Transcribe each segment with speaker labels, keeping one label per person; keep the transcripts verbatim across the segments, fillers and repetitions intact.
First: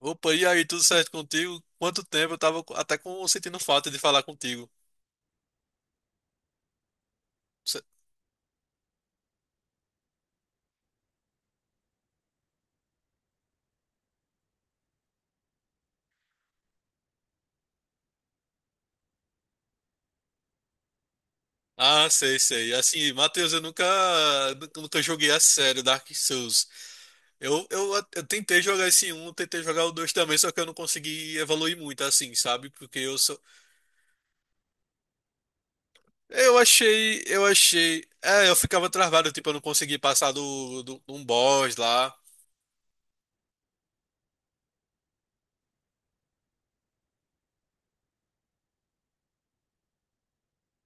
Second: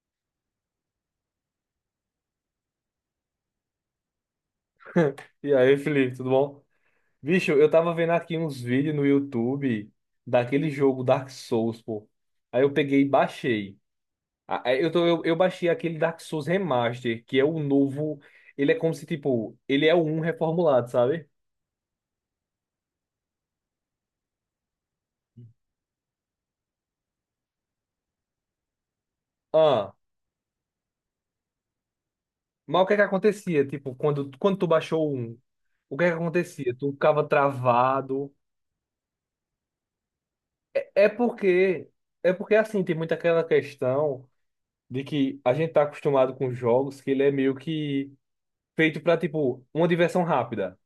Speaker 1: Opa, e aí, tudo certo contigo? Quanto tempo, eu tava até com, sentindo falta de falar contigo.
Speaker 2: E aí, Felipe, tudo bom? Bicho, eu
Speaker 1: Se-
Speaker 2: tava vendo aqui uns vídeos no YouTube daquele jogo Dark Souls, pô. Aí eu peguei e baixei. Ah, aí Eu, tô, eu, eu baixei aquele Dark Souls Remaster, que é o novo. Ele é como se, tipo, ele é o um reformulado, sabe?
Speaker 1: Ah, sei, sei. Assim, Matheus, eu nunca, nunca, nunca joguei a sério Dark Souls. Eu, eu, eu tentei jogar esse um, tentei jogar o
Speaker 2: Ah,
Speaker 1: dois também, só que eu não consegui evoluir muito, assim, sabe?
Speaker 2: mas o que é
Speaker 1: Porque
Speaker 2: que
Speaker 1: eu sou.
Speaker 2: acontecia? Tipo, quando, quando tu baixou o um, o que é que
Speaker 1: Eu
Speaker 2: acontecia? Tu
Speaker 1: achei,
Speaker 2: ficava
Speaker 1: eu achei.
Speaker 2: travado.
Speaker 1: É, eu ficava travado, tipo, eu não consegui passar do,
Speaker 2: É
Speaker 1: do, de
Speaker 2: é
Speaker 1: um boss
Speaker 2: porque,
Speaker 1: lá.
Speaker 2: é porque assim, tem muito aquela questão de que a gente tá acostumado com jogos que ele é meio que. Feito pra, tipo, uma diversão rápida.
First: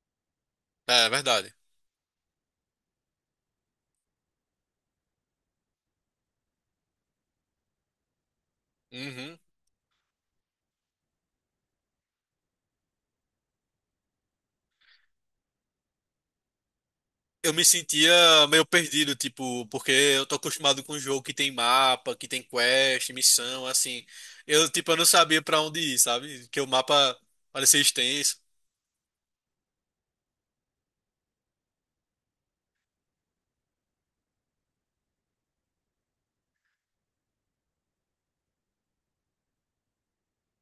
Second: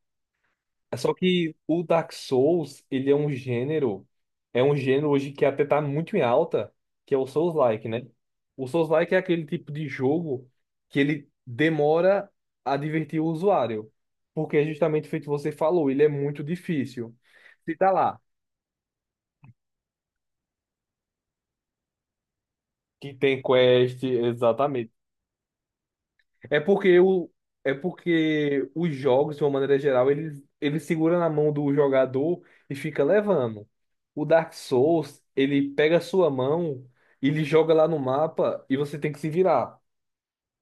Speaker 2: É.
Speaker 1: É, é
Speaker 2: Só
Speaker 1: verdade.
Speaker 2: que o Dark Souls, ele é um gênero, é um gênero hoje que até tá muito em alta, que é o Souls-like, né? O Souls-like é
Speaker 1: Uhum.
Speaker 2: aquele tipo de jogo que ele demora a divertir o usuário, porque é justamente feito o que você falou, ele é muito difícil.
Speaker 1: Eu me
Speaker 2: Se tá lá,
Speaker 1: sentia meio perdido, tipo, porque eu tô acostumado com um jogo que tem mapa, que tem quest,
Speaker 2: que tem
Speaker 1: missão,
Speaker 2: quest,
Speaker 1: assim. Eu,
Speaker 2: exatamente,
Speaker 1: tipo, eu não sabia pra onde ir, sabe?
Speaker 2: É
Speaker 1: Que o
Speaker 2: porque
Speaker 1: mapa
Speaker 2: o, é
Speaker 1: parecia extenso.
Speaker 2: porque os jogos, de uma maneira geral, ele, ele segura na mão do jogador e fica levando. O Dark Souls, ele pega a sua mão, ele joga lá no mapa e você tem que se virar.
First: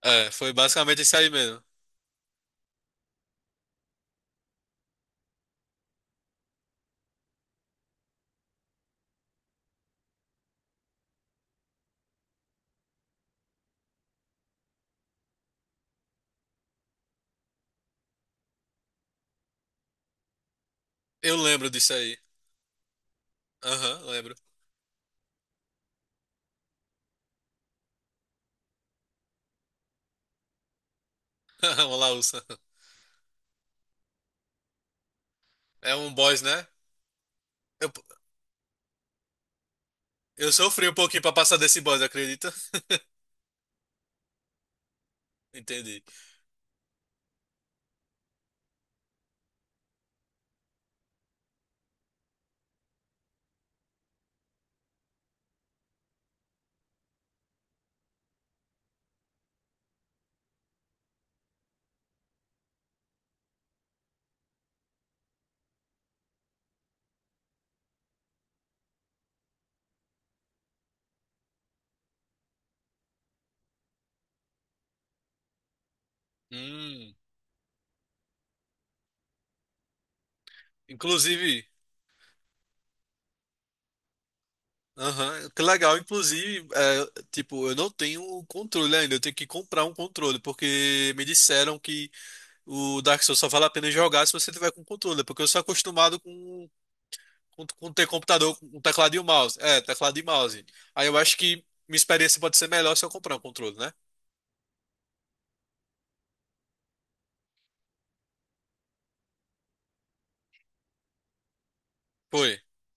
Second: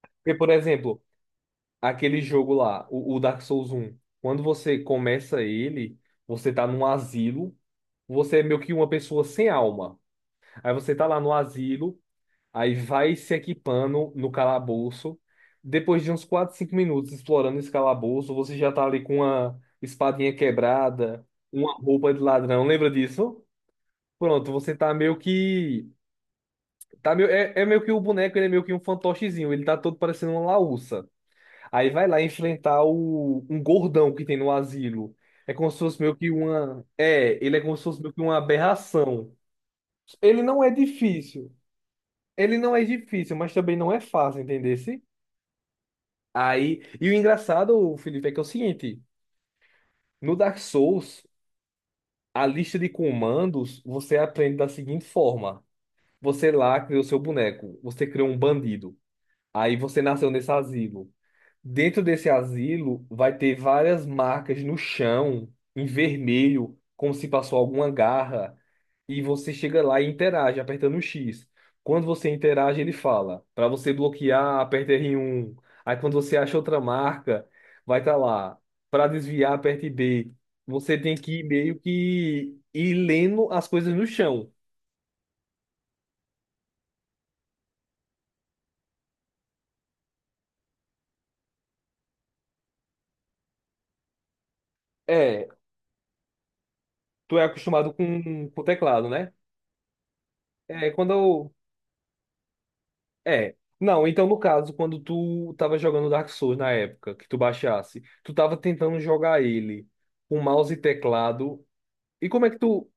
Speaker 1: É,
Speaker 2: Porque, por
Speaker 1: foi
Speaker 2: exemplo,
Speaker 1: basicamente isso aí mesmo.
Speaker 2: aquele jogo lá, o, o Dark Souls um, quando você começa ele, você tá num asilo, você é meio que uma pessoa sem alma. Aí você tá lá no asilo. Aí vai se equipando no calabouço. Depois de uns quatro, cinco minutos explorando esse calabouço, você já tá ali com uma espadinha quebrada,
Speaker 1: Eu lembro
Speaker 2: uma
Speaker 1: disso
Speaker 2: roupa
Speaker 1: aí.
Speaker 2: de ladrão. Lembra disso?
Speaker 1: Aham, lembro.
Speaker 2: Pronto, você tá meio que. Tá meio. É, é meio que o boneco, ele é meio que um fantochezinho. Ele tá todo parecendo uma laúça. Aí
Speaker 1: Uma
Speaker 2: vai lá
Speaker 1: laúça.
Speaker 2: enfrentar o... um gordão que tem no asilo. É como se
Speaker 1: É
Speaker 2: fosse
Speaker 1: um
Speaker 2: meio que
Speaker 1: boss, né?
Speaker 2: uma. É, ele é como se
Speaker 1: Eu,
Speaker 2: fosse meio que uma aberração. Ele
Speaker 1: eu
Speaker 2: não é
Speaker 1: sofri um pouquinho pra
Speaker 2: difícil.
Speaker 1: passar desse boss, acredita?
Speaker 2: Ele não é difícil, mas também não é fácil, entender?
Speaker 1: Entendi.
Speaker 2: Aí, e o engraçado, Felipe, é que é o seguinte, no Dark Souls, a lista de comandos você aprende da seguinte forma. Você lá cria o seu boneco, você cria um bandido. Aí você nasceu nesse asilo. Dentro desse asilo vai ter várias marcas no chão, em vermelho, como se passou alguma garra. E você chega lá e interage, apertando o X. Quando você interage, ele fala: para você bloquear, aperta R um. Aí quando você acha outra
Speaker 1: Hum,
Speaker 2: marca, vai estar lá: para desviar, aperte B. Você tem que ir
Speaker 1: inclusive.
Speaker 2: meio que ir lendo as coisas no chão.
Speaker 1: Aham, que legal. Inclusive, é, tipo, eu não tenho o controle ainda. Eu tenho que comprar um controle, porque me disseram que o Dark Souls só vale a pena jogar se você tiver com controle, porque eu
Speaker 2: É,
Speaker 1: sou acostumado com,
Speaker 2: tu é
Speaker 1: com,
Speaker 2: acostumado
Speaker 1: com ter
Speaker 2: com,
Speaker 1: computador
Speaker 2: com o
Speaker 1: com
Speaker 2: teclado,
Speaker 1: teclado e um
Speaker 2: né?
Speaker 1: mouse. É, teclado e mouse.
Speaker 2: É,
Speaker 1: Aí
Speaker 2: quando
Speaker 1: eu acho
Speaker 2: eu.
Speaker 1: que minha experiência pode ser melhor se eu comprar um
Speaker 2: É.
Speaker 1: controle, né?
Speaker 2: Não, então no caso, quando tu tava jogando Dark Souls na época, que tu baixasse, tu tava tentando jogar ele com mouse e teclado. E como é
Speaker 1: Foi.
Speaker 2: que tu.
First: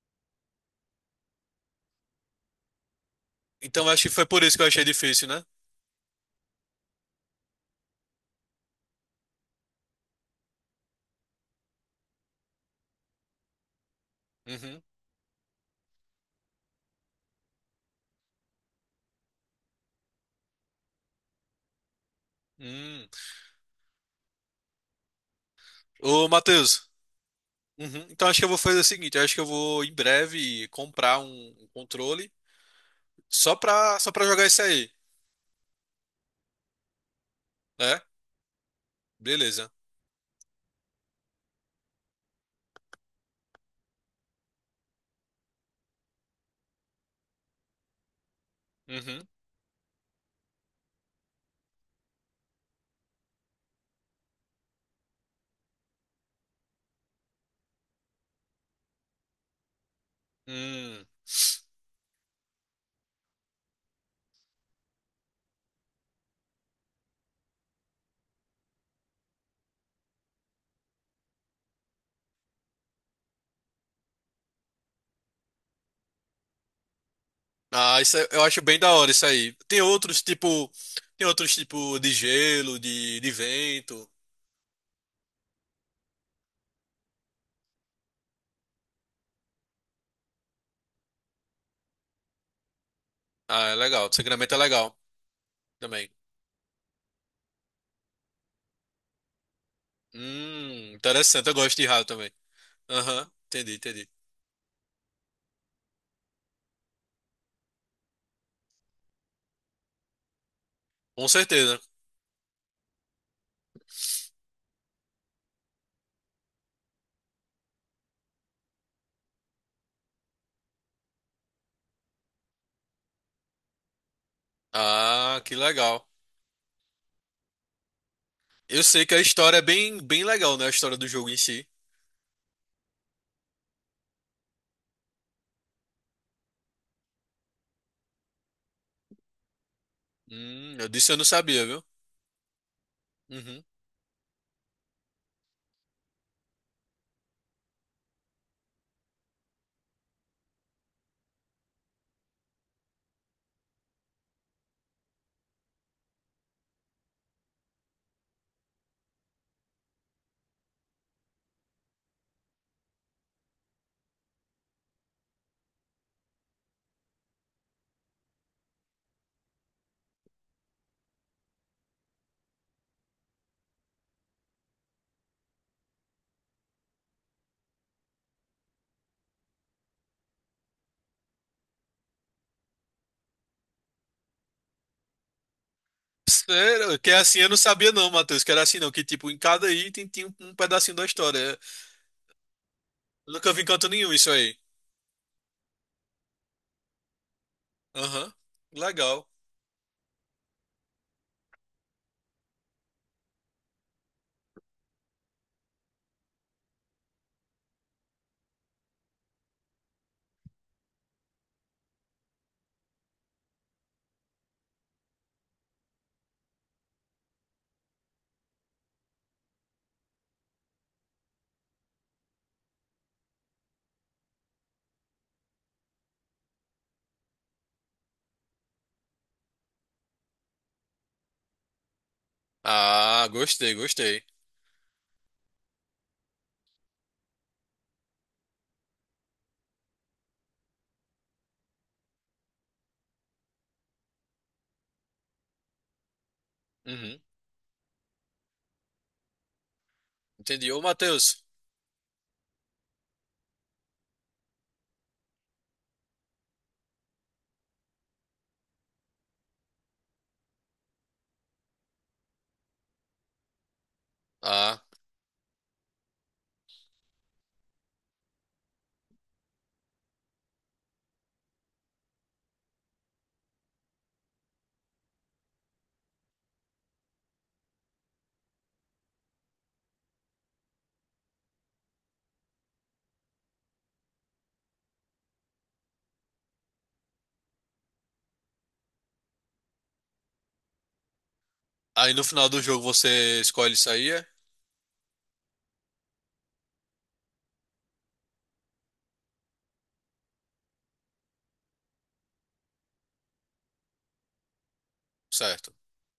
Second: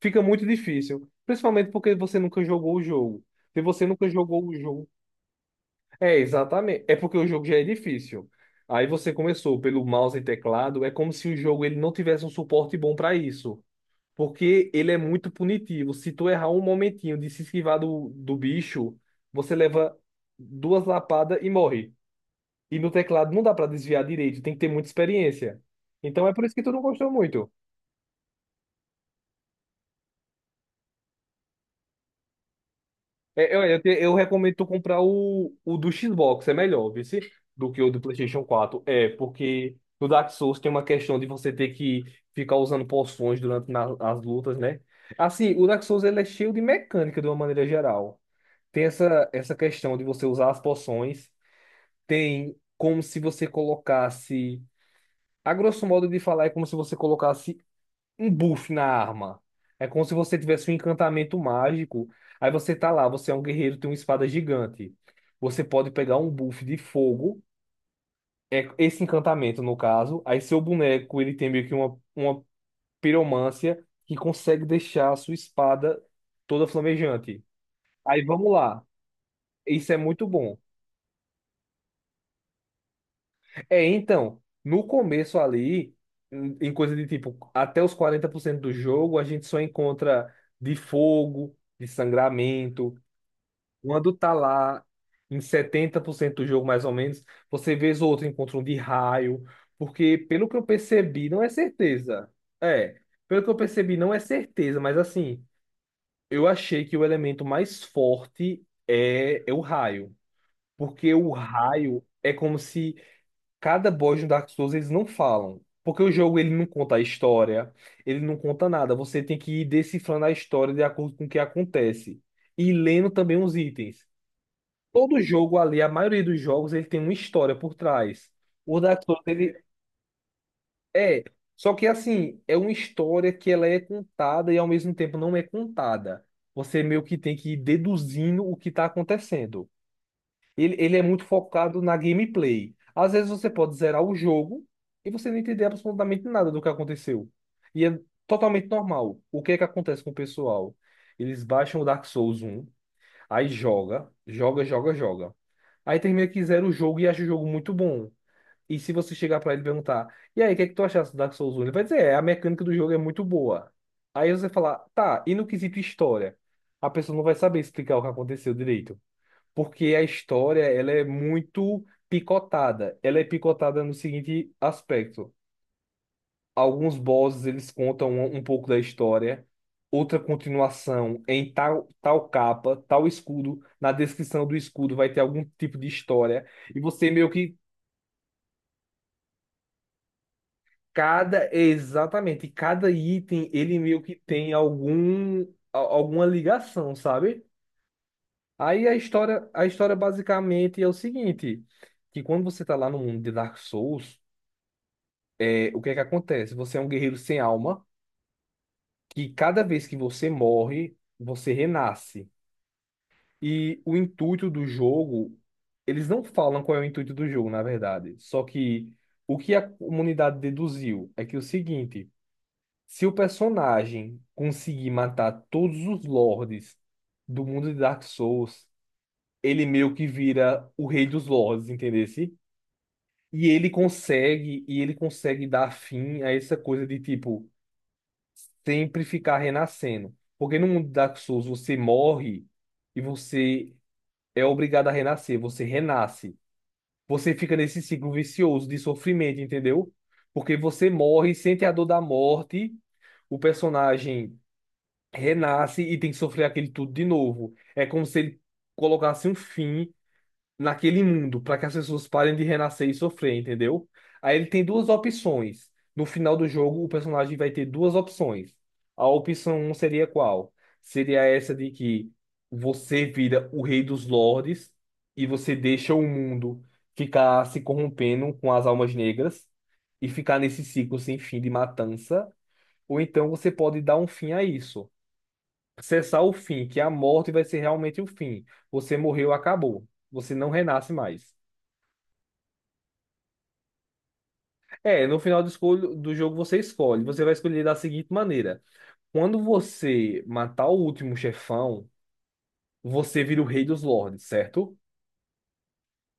Speaker 2: Fica muito difícil. Principalmente porque você nunca jogou o jogo. Se você
Speaker 1: Então acho
Speaker 2: nunca
Speaker 1: que foi por
Speaker 2: jogou o
Speaker 1: isso que eu achei
Speaker 2: jogo.
Speaker 1: difícil, né?
Speaker 2: É, exatamente. É porque o jogo já é difícil. Aí você começou pelo mouse e teclado, é como se o jogo ele não tivesse um suporte bom para isso. Porque
Speaker 1: Uhum.
Speaker 2: ele é muito punitivo. Se tu errar um momentinho de se esquivar do, do bicho, você leva duas lapadas e morre. E no
Speaker 1: Hum.
Speaker 2: teclado não dá pra desviar direito, tem que ter muita experiência. Então
Speaker 1: Ô,
Speaker 2: é por isso que tu não
Speaker 1: Matheus.
Speaker 2: gostou muito.
Speaker 1: Uhum. Então acho que eu vou fazer o seguinte, eu acho que eu vou em breve comprar um um controle só
Speaker 2: É, eu, eu, te-
Speaker 1: pra, só
Speaker 2: eu
Speaker 1: pra jogar
Speaker 2: recomendo
Speaker 1: isso
Speaker 2: tu
Speaker 1: aí.
Speaker 2: comprar o, o do Xbox, é melhor, viu? se- Do que o do
Speaker 1: É?
Speaker 2: PlayStation quatro. É,
Speaker 1: Beleza.
Speaker 2: porque no Dark Souls tem uma questão de você ter que ficar usando poções durante na- as lutas, né? Assim, o Dark Souls ele é cheio de mecânica de uma maneira geral. Tem
Speaker 1: Uhum.
Speaker 2: essa, essa questão de você usar as poções. Tem como se você colocasse. A grosso modo de falar, é como se você colocasse um buff na arma. É como se você tivesse um
Speaker 1: Hum.
Speaker 2: encantamento mágico. Aí você tá lá, você é um guerreiro, tem uma espada gigante. Você pode pegar um buff de fogo, é esse encantamento no caso. Aí seu boneco, ele tem meio que uma, uma piromância que consegue deixar a sua espada toda flamejante.
Speaker 1: Ah, isso
Speaker 2: Aí
Speaker 1: é- eu
Speaker 2: vamos
Speaker 1: acho bem
Speaker 2: lá.
Speaker 1: da hora isso aí. Tem
Speaker 2: Isso é
Speaker 1: outros
Speaker 2: muito bom.
Speaker 1: tipo, tem outros tipo de gelo, de, de
Speaker 2: É,
Speaker 1: vento.
Speaker 2: então, no começo ali, em em coisa de tipo, até os quarenta por cento do jogo, a gente só encontra de fogo, de sangramento.
Speaker 1: Ah, é legal.
Speaker 2: Quando tá
Speaker 1: Sangramento é
Speaker 2: lá
Speaker 1: legal
Speaker 2: em setenta
Speaker 1: também.
Speaker 2: por cento do jogo, mais ou menos, você vê o outro encontra um de raio. Porque, pelo que eu
Speaker 1: Hum,
Speaker 2: percebi, não
Speaker 1: interessante.
Speaker 2: é
Speaker 1: Eu gosto de raio
Speaker 2: certeza.
Speaker 1: também.
Speaker 2: É,
Speaker 1: Aham,
Speaker 2: pelo que eu
Speaker 1: entendi,
Speaker 2: percebi,
Speaker 1: entendi.
Speaker 2: não é certeza, mas assim, eu achei que o elemento mais forte é, é o raio. Porque
Speaker 1: Com
Speaker 2: o
Speaker 1: certeza.
Speaker 2: raio é como se. Cada boss no Dark Souls eles não falam. Porque o jogo ele não conta a história, ele não conta nada. Você tem que ir decifrando a história de acordo com o que acontece. E lendo também os itens. Todo
Speaker 1: Ah, que
Speaker 2: jogo ali, a
Speaker 1: legal.
Speaker 2: maioria dos jogos, ele tem uma história por trás. O
Speaker 1: Eu
Speaker 2: Dark
Speaker 1: sei que a
Speaker 2: Souls,
Speaker 1: história
Speaker 2: ele
Speaker 1: é bem, bem legal, né? A história do
Speaker 2: é.
Speaker 1: jogo em si.
Speaker 2: Só que assim, é uma história que ela é contada e ao mesmo tempo não é contada. Você meio que tem que ir deduzindo o que está acontecendo.
Speaker 1: Hum,
Speaker 2: Ele,
Speaker 1: eu
Speaker 2: ele é
Speaker 1: disse eu
Speaker 2: muito
Speaker 1: não sabia,
Speaker 2: focado
Speaker 1: viu?
Speaker 2: na gameplay. Às vezes você
Speaker 1: Uhum.
Speaker 2: pode zerar o jogo e você não entender absolutamente nada do que aconteceu. E é totalmente normal. O que é que acontece com o pessoal? Eles baixam o Dark Souls um, aí joga, joga, joga, joga. Aí termina que zera o jogo e acha o jogo muito bom. E se você chegar pra ele e perguntar, e aí, o que é que tu achaste do Dark Souls um? Ele vai dizer, é, a mecânica do jogo é muito boa. Aí você falar, tá, e no quesito história? A pessoa não vai saber explicar o que aconteceu direito porque a história ela é muito picotada. Ela é picotada no seguinte aspecto: alguns bosses eles contam um, um pouco da história, outra continuação em tal tal capa, tal escudo. Na descrição do escudo vai ter algum tipo de história e
Speaker 1: Sério?
Speaker 2: você
Speaker 1: Que é
Speaker 2: meio
Speaker 1: assim eu
Speaker 2: que
Speaker 1: não sabia não, Matheus. Que era assim não. Que tipo, em cada item tinha um um pedacinho da
Speaker 2: cada
Speaker 1: história.
Speaker 2: exatamente cada item
Speaker 1: Nunca vi em
Speaker 2: ele
Speaker 1: canto
Speaker 2: meio
Speaker 1: nenhum
Speaker 2: que
Speaker 1: isso
Speaker 2: tem
Speaker 1: aí.
Speaker 2: algum a- alguma ligação, sabe?
Speaker 1: Aham.
Speaker 2: Aí a
Speaker 1: Legal.
Speaker 2: história a história basicamente é o seguinte que quando você tá lá no mundo de Dark Souls, é, o que é que acontece? Você é um guerreiro sem alma, que cada vez que você morre, você renasce. E o intuito do jogo, eles não falam qual é o intuito do jogo, na verdade. Só que o que a comunidade deduziu é que é o seguinte, se o personagem conseguir matar todos os lords do mundo de Dark Souls, ele meio que vira o rei dos lords, entendesse?
Speaker 1: Ah,
Speaker 2: E ele
Speaker 1: gostei, gostei.
Speaker 2: consegue, e ele consegue dar fim a essa coisa de tipo sempre ficar renascendo. Porque no mundo Dark Souls você morre e você é obrigado a renascer, você renasce.
Speaker 1: Uhum.
Speaker 2: Você fica nesse ciclo vicioso de sofrimento, entendeu? Porque
Speaker 1: Entendi. Ô,
Speaker 2: você morre,
Speaker 1: Matheus.
Speaker 2: sente a dor da morte, o personagem renasce e tem que sofrer aquele tudo de novo. É como se ele colocasse um fim naquele mundo para que as pessoas parem de renascer e sofrer, entendeu? Aí ele tem
Speaker 1: Ah,
Speaker 2: duas opções. No final do jogo, o personagem vai ter duas opções. A opção um seria qual? Seria essa de que você vira o rei dos lordes e você deixa o mundo ficar se corrompendo com as almas negras e ficar nesse ciclo sem fim de matança. Ou então você pode dar um fim a isso. Cessar o fim, que é a morte vai ser realmente o fim. Você morreu, acabou. Você não renasce mais.
Speaker 1: aí no final do jogo você escolhe isso aí, é?
Speaker 2: É, no final do, escolho, do jogo você escolhe. Você vai escolher da seguinte maneira: quando você matar o último chefão, você vira o rei dos lords, certo?
Speaker 1: Certo.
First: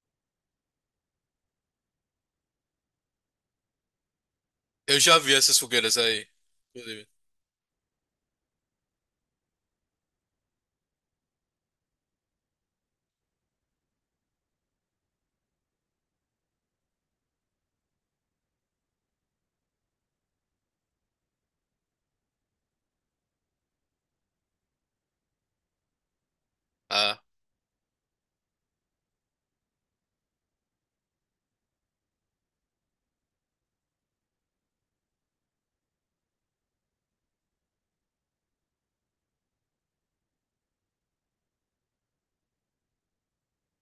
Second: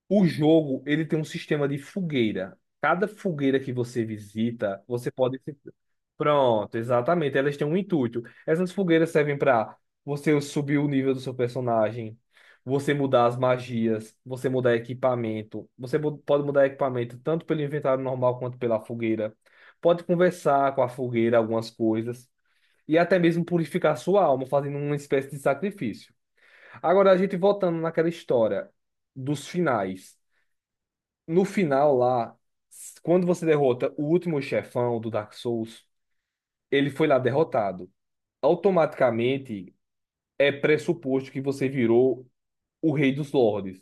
Speaker 2: O jogo, ele tem um sistema de fogueira. Cada fogueira que você visita,
Speaker 1: Eu
Speaker 2: você
Speaker 1: já vi
Speaker 2: pode... se-
Speaker 1: essas fogueiras aí,
Speaker 2: Pronto,
Speaker 1: inclusive.
Speaker 2: exatamente. Elas têm um intuito. Essas fogueiras servem para você subir o nível do seu personagem, você mudar as magias, você mudar equipamento. Você mu- pode mudar equipamento tanto pelo inventário normal quanto pela fogueira. Pode conversar com a fogueira algumas coisas. E até mesmo purificar sua alma, fazendo uma espécie de sacrifício. Agora, a
Speaker 1: Ah,
Speaker 2: gente voltando naquela história dos finais. No final lá, quando você derrota o último chefão do Dark Souls, ele foi lá derrotado. Automaticamente é pressuposto que você virou o Rei dos Lordes.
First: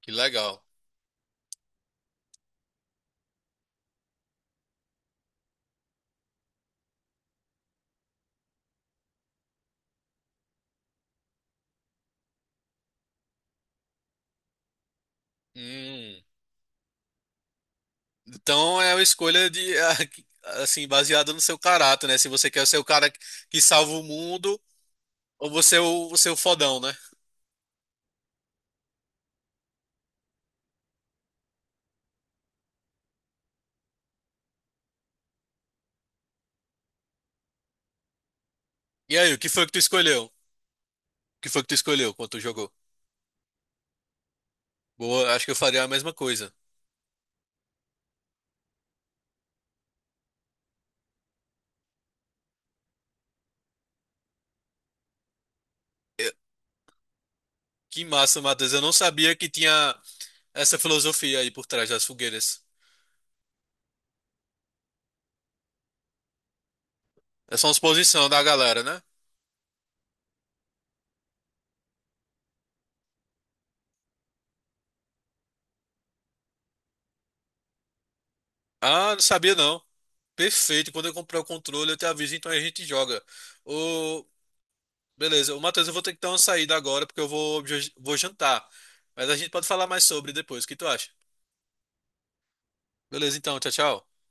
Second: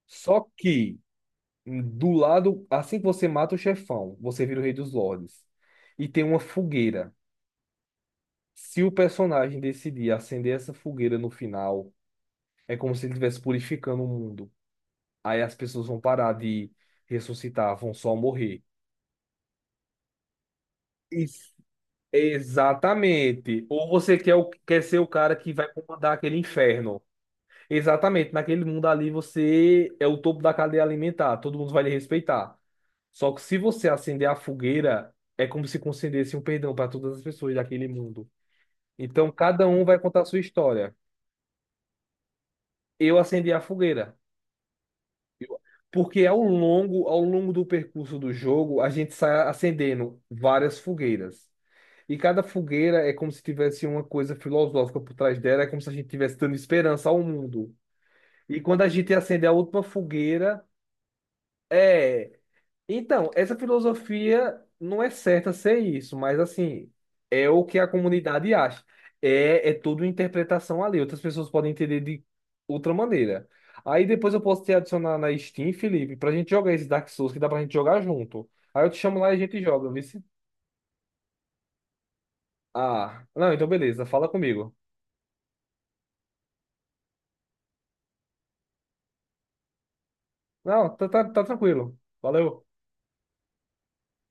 Speaker 1: que
Speaker 2: Só
Speaker 1: legal.
Speaker 2: que do lado, assim que você mata o chefão, você vira o Rei dos Lordes. E tem uma fogueira. Se o personagem decidir acender essa fogueira no final, é como se ele estivesse purificando o mundo. Aí as pessoas vão
Speaker 1: Hum.
Speaker 2: parar de ressuscitar, vão só morrer.
Speaker 1: Então é uma escolha de, assim,
Speaker 2: E
Speaker 1: baseada no seu caráter, né? Se você quer ser o cara que
Speaker 2: exatamente. Ou
Speaker 1: salva o
Speaker 2: você quer, o-
Speaker 1: mundo
Speaker 2: quer ser o cara
Speaker 1: ou
Speaker 2: que vai
Speaker 1: você é o,
Speaker 2: comandar
Speaker 1: você é o
Speaker 2: aquele
Speaker 1: fodão, né?
Speaker 2: inferno. Exatamente. Naquele mundo ali você é o topo da cadeia alimentar. Todo mundo vai lhe respeitar. Só que se você acender a fogueira, é como se concedesse um perdão para todas as pessoas daquele mundo.
Speaker 1: E
Speaker 2: Então
Speaker 1: aí, o que foi
Speaker 2: cada
Speaker 1: que tu
Speaker 2: um vai contar
Speaker 1: escolheu?
Speaker 2: a
Speaker 1: O
Speaker 2: sua história.
Speaker 1: que foi que tu escolheu quando tu jogou?
Speaker 2: Eu acendi a fogueira.
Speaker 1: Boa, acho que eu faria a mesma
Speaker 2: Porque ao
Speaker 1: coisa.
Speaker 2: longo, ao longo do percurso do jogo, a gente sai acendendo várias fogueiras. E cada fogueira é como se tivesse uma coisa filosófica por trás dela, é como se a gente estivesse dando esperança ao mundo.
Speaker 1: Que massa,
Speaker 2: E
Speaker 1: Matheus.
Speaker 2: quando
Speaker 1: Eu
Speaker 2: a
Speaker 1: não
Speaker 2: gente
Speaker 1: sabia
Speaker 2: acende
Speaker 1: que
Speaker 2: a última
Speaker 1: tinha
Speaker 2: fogueira,
Speaker 1: essa filosofia aí por trás das
Speaker 2: é.
Speaker 1: fogueiras.
Speaker 2: Então, essa filosofia não é certa ser isso, mas assim, é
Speaker 1: É
Speaker 2: o
Speaker 1: só uma
Speaker 2: que a
Speaker 1: exposição da
Speaker 2: comunidade
Speaker 1: galera,
Speaker 2: acha.
Speaker 1: né?
Speaker 2: É, é tudo interpretação ali. Outras pessoas podem entender de outra maneira. Aí depois eu posso te adicionar na Steam, Felipe, pra gente jogar esse Dark Souls que dá pra gente jogar junto. Aí eu te
Speaker 1: Ah,
Speaker 2: chamo
Speaker 1: não
Speaker 2: lá e a
Speaker 1: sabia
Speaker 2: gente
Speaker 1: não.
Speaker 2: joga, viu?
Speaker 1: Perfeito. Quando eu comprar o controle, eu te aviso, então a gente joga.
Speaker 2: Ah, não, então beleza,
Speaker 1: Ô,
Speaker 2: fala comigo.
Speaker 1: beleza. Ô, Matheus, eu vou ter que dar uma saída agora, porque eu vou, vou jantar. Mas a gente pode falar mais sobre depois. O que tu
Speaker 2: Não, tá,
Speaker 1: acha?
Speaker 2: tá, tá tranquilo. Valeu.
Speaker 1: Beleza, então. Tchau, tchau.